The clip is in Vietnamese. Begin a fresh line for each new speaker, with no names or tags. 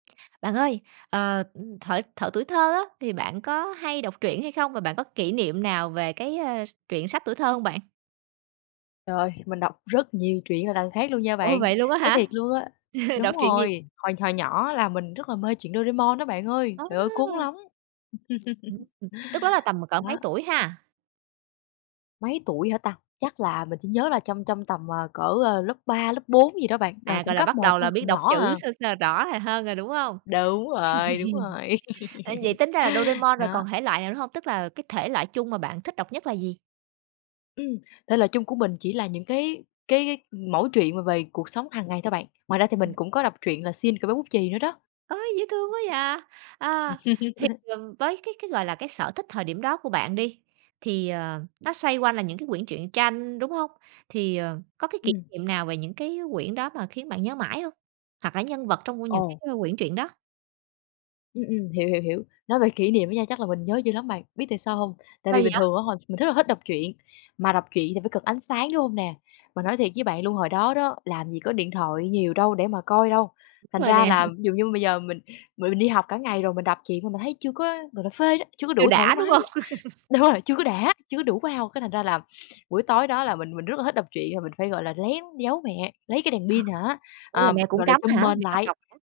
Bạn ơi, ờ, ừm, thuở thuở tuổi thơ á, thì bạn có hay đọc truyện hay không? Và bạn có kỷ niệm nào về cái, a, s truyện sách tuổi thơ hông bạn?
Trời, Mình đọc rất nhiều truyện là đằng khác luôn nha
Ồ!
bạn.
Vậy luôn á
Nói
hả?
thiệt luôn á đúng
Đọc truyện gì?
rồi, hồi hồi nhỏ là mình rất là mê truyện Doraemon á bạn ơi! Trời ơi! Cuốn
A!
lắm!
Ưm, ừm. Tức đó là tầm cỡ mấy
Đó.
tuổi ha?
Mấy tuổi hả ta? Chắc là mình chỉ nhớ là trong trong tầm, à, cỡ, ơ, lớp 3, lớp 4 gì đó bạn, ờ,
À,
cũng
gọi là,
cấp
bắt
1
đầu
thôi,
là biết
còn
đọc
nhỏ
chữ
à.
sơ sơ rõ, ờ, hơn rồi, đúng hông?
Đúng rồi, đúng rồi,
À, vậy tính ra là Doraemon rồi
đó.
còn thể loại nào nữa hông? Tức là cái thể loại chung mà bạn thích đọc nhất là gì?
Ừm, thể loại chung của mình chỉ là những cái cái cái mẩu chuyện mà về cuộc sống hàng ngày thôi bạn. Ngoài ra thì mình
Ừm.
cũng có đọc truyện là Shin- Cậu bé bút chì nữa đó.
Ôi! Dễ thương quá vậy! À, thì, ừm, với cái cái, gọi là, cái sở thích thời điểm đó của bạn đi, thì, ờ, nó xoay quanh là những cái quyển truyện tranh, đúng hông? Thì, ờ, có cái kỷ
Ừm.
niệm nào về những cái quyển đó mà khiến bạn nhớ mãi hông? Hoặc là nhân vật trong của những cái,
Ồ.
ơ, quyển truyện đó?
Ừm, ừm, hiểu, hiểu, hiểu. Nói về kỷ niệm đó nha, chắc là mình nhớ dữ lắm bạn, biết tại sao hông? Tại
Sao
vì
vậy?
bình thường á, hồi mình thích là hất đọc truyện mà đọc truyện thì phải cần ánh sáng, đúng hông nè? Mà nói thiệt với bạn luôn hồi đó đó, làm gì có điện thoại nhiều đâu để mà coi đâu. Thành
Đúng rồi
ra
nè.
là ví dụ như bây giờ mình m mình đi học cả ngày rồi mình đọc truyện mà mình thấy chưa có, gọi là, phê đó, chưa có
Chưa
đủ thoải
đã, đúng
mái
hông?
đó. Đúng rồi, chưa có đã, chưa có đủ wow. Cái thành ra là buổi tối đó là mình mình rất là thích đọc truyện cho nên mình phải, gọi là, lén giấu mẹ, lấy cái đèn
À ha.
pin hả,
Ôi, là
à,
mẹ cũng
gọi là,
cấm
trùm
hả?
mền
Mẹ cấm
lại.
đọc hả?